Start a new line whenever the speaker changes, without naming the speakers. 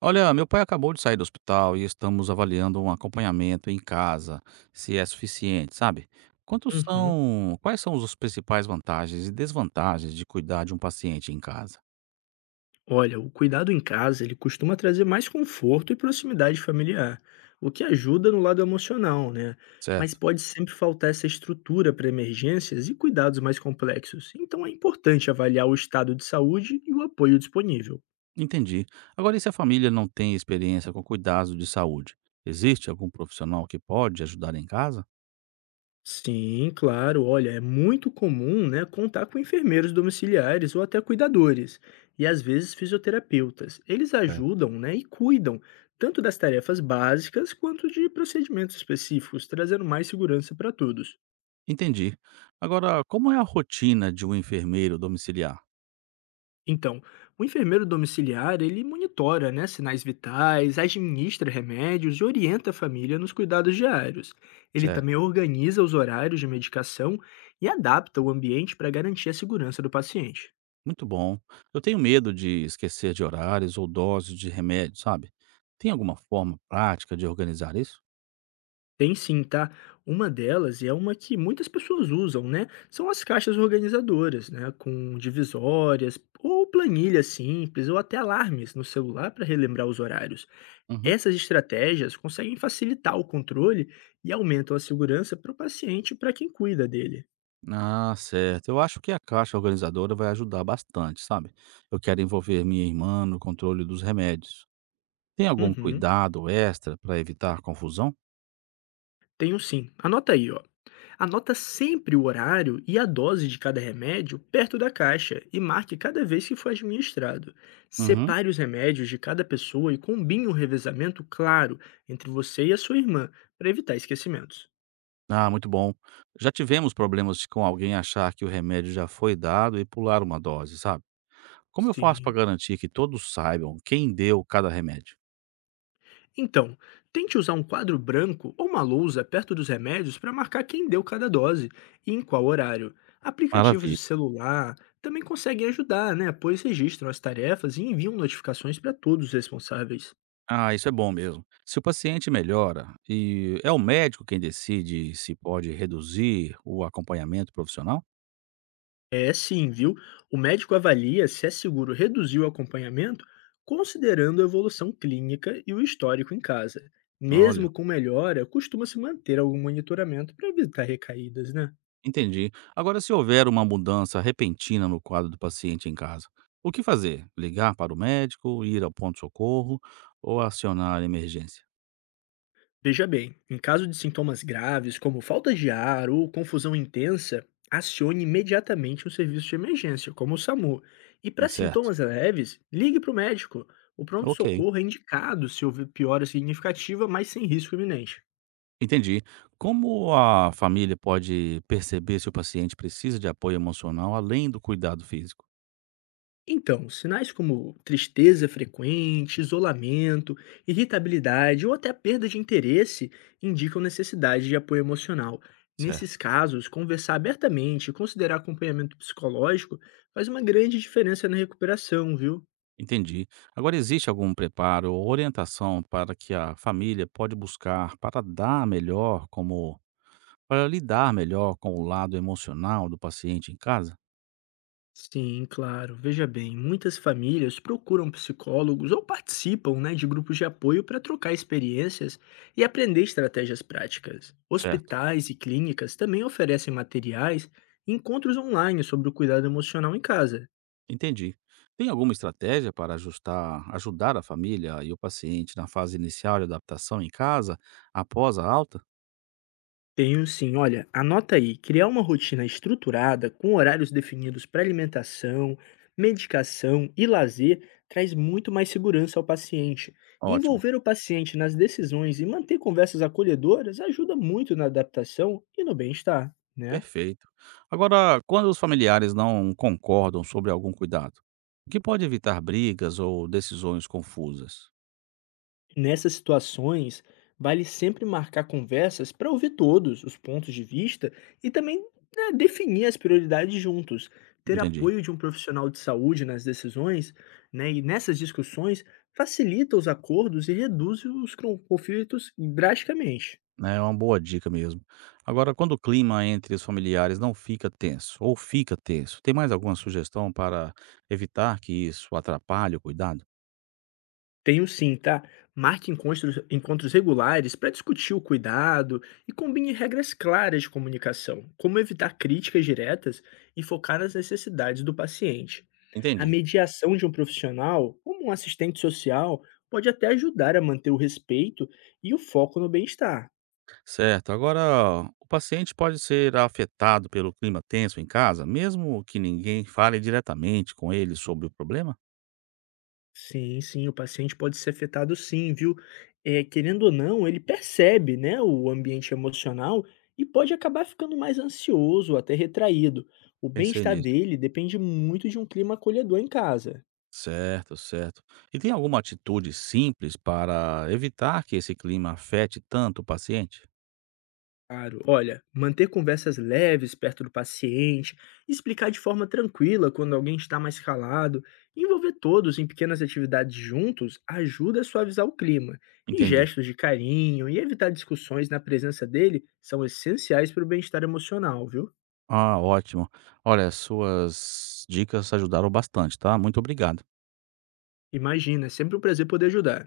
Olha, meu pai acabou de sair do hospital e estamos avaliando um acompanhamento em casa, se é suficiente, sabe? Quantos
Uhum.
são, quais são os principais vantagens e desvantagens de cuidar de um paciente em casa,
Olha, o cuidado em casa, ele costuma trazer mais conforto e proximidade familiar, o que ajuda no lado emocional, né? Mas
certo?
pode sempre faltar essa estrutura para emergências e cuidados mais complexos. Então é importante avaliar o estado de saúde e o apoio disponível.
Entendi. Agora, e se a família não tem experiência com cuidados de saúde? Existe algum profissional que pode ajudar em casa?
Sim, claro. Olha, é muito comum, né, contar com enfermeiros domiciliares ou até cuidadores, e às vezes fisioterapeutas. Eles
É.
ajudam, né, e cuidam tanto das tarefas básicas quanto de procedimentos específicos, trazendo mais segurança para todos.
Entendi. Agora, como é a rotina de um enfermeiro domiciliar,
Então, o enfermeiro domiciliar, ele monitora, né, sinais vitais, administra remédios e orienta a família nos cuidados diários. Ele
certo?
também organiza os horários de medicação e adapta o ambiente para garantir a segurança do paciente.
Muito bom. Eu tenho medo de esquecer de horários ou doses de remédio, sabe? Tem alguma forma prática de organizar isso?
Tem sim, tá? Uma delas, e é uma que muitas pessoas usam, né? São as caixas organizadoras, né? Com divisórias, ou planilhas simples, ou até alarmes no celular para relembrar os horários.
Uhum.
Essas estratégias conseguem facilitar o controle e aumentam a segurança para o paciente e para quem cuida dele.
Ah, certo. Eu acho que a caixa organizadora vai ajudar bastante, sabe? Eu quero envolver minha irmã no controle dos remédios. Tem algum
Uhum.
cuidado extra para evitar confusão?
Tenho sim. Anota aí, ó. Anota sempre o horário e a dose de cada remédio perto da caixa e marque cada vez que for administrado.
Uhum.
Separe os remédios de cada pessoa e combine um revezamento claro entre você e a sua irmã, para evitar esquecimentos.
Ah, muito bom. Já tivemos problemas de com alguém achar que o remédio já foi dado e pular uma dose, sabe? Como eu faço para
Sim.
garantir que todos saibam quem deu cada remédio?
Então, tente usar um quadro branco ou uma lousa perto dos remédios para marcar quem deu cada dose e em qual horário. Aplicativos
Maravilha.
de celular também conseguem ajudar, né? Pois registram as tarefas e enviam notificações para todos os responsáveis.
Ah, isso é bom mesmo. Se o paciente melhora e é o médico quem decide se pode reduzir o acompanhamento profissional?
É sim, viu? O médico avalia se é seguro reduzir o acompanhamento, considerando a evolução clínica e o histórico em casa.
Olha,
Mesmo com melhora, costuma-se manter algum monitoramento para evitar recaídas, né?
entendi. Agora, se houver uma mudança repentina no quadro do paciente em casa, o que fazer? Ligar para o médico, ir ao pronto-socorro ou acionar a emergência?
Veja bem, em caso de sintomas graves, como falta de ar ou confusão intensa, acione imediatamente um serviço de emergência, como o SAMU. E para
Certo.
sintomas leves, ligue para o médico. O
Ok.
pronto-socorro é indicado se houver piora significativa, mas sem risco iminente.
Entendi. Como a família pode perceber se o paciente precisa de apoio emocional além do cuidado físico?
Então, sinais como tristeza frequente, isolamento, irritabilidade ou até perda de interesse indicam necessidade de apoio emocional. Nesses
Certo.
casos, conversar abertamente e considerar acompanhamento psicológico faz uma grande diferença na recuperação, viu?
Entendi. Agora existe algum preparo ou orientação para que a família pode buscar para dar melhor como para lidar melhor com o lado emocional do paciente em casa?
Sim, claro. Veja bem, muitas famílias procuram psicólogos ou participam, né, de grupos de apoio para trocar experiências e aprender estratégias práticas.
Certo.
Hospitais e clínicas também oferecem materiais e encontros online sobre o cuidado emocional em casa.
Entendi. Tem alguma estratégia para ajustar, ajudar a família e o paciente na fase inicial de adaptação em casa, após a alta?
Tenho sim, olha, anota aí, criar uma rotina estruturada, com horários definidos para alimentação, medicação e lazer, traz muito mais segurança ao paciente.
Ótimo.
Envolver o paciente nas decisões e manter conversas acolhedoras ajuda muito na adaptação e no bem-estar, né?
Perfeito. Agora, quando os familiares não concordam sobre algum cuidado, o que pode evitar brigas ou decisões confusas?
Nessas situações, vale sempre marcar conversas para ouvir todos os pontos de vista e também né, definir as prioridades juntos. Ter
Entendi.
apoio de um profissional de saúde nas decisões, né, e nessas discussões facilita os acordos e reduz os conflitos drasticamente.
Né? É uma boa dica mesmo. Agora, quando o clima entre os familiares não fica tenso, ou fica tenso, tem mais alguma sugestão para evitar que isso atrapalhe o cuidado?
Tenho sim, tá? Marque encontros, encontros regulares para discutir o cuidado e combine regras claras de comunicação, como evitar críticas diretas e focar nas necessidades do paciente. A
Entendi.
mediação de um profissional, como um assistente social, pode até ajudar a manter o respeito e o foco no bem-estar.
Certo. Agora, o paciente pode ser afetado pelo clima tenso em casa, mesmo que ninguém fale diretamente com ele sobre o problema?
Sim, sim, o paciente pode ser afetado sim, viu? É, querendo ou não, ele percebe, né, o ambiente emocional e pode acabar ficando mais ansioso, até retraído. O
Pensei
bem-estar
nisso.
dele depende muito de um clima acolhedor em casa.
Certo, certo. E tem alguma atitude simples para evitar que esse clima afete tanto o paciente?
Claro, olha, manter conversas leves perto do paciente, explicar de forma tranquila quando alguém está mais calado, envolver todos em pequenas atividades juntos ajuda a suavizar o clima. E
Entendi.
gestos de carinho e evitar discussões na presença dele são essenciais para o bem-estar emocional, viu?
Ah, ótimo. Olha, suas dicas ajudaram bastante, tá? Muito obrigado.
Imagina, é sempre um prazer poder ajudar.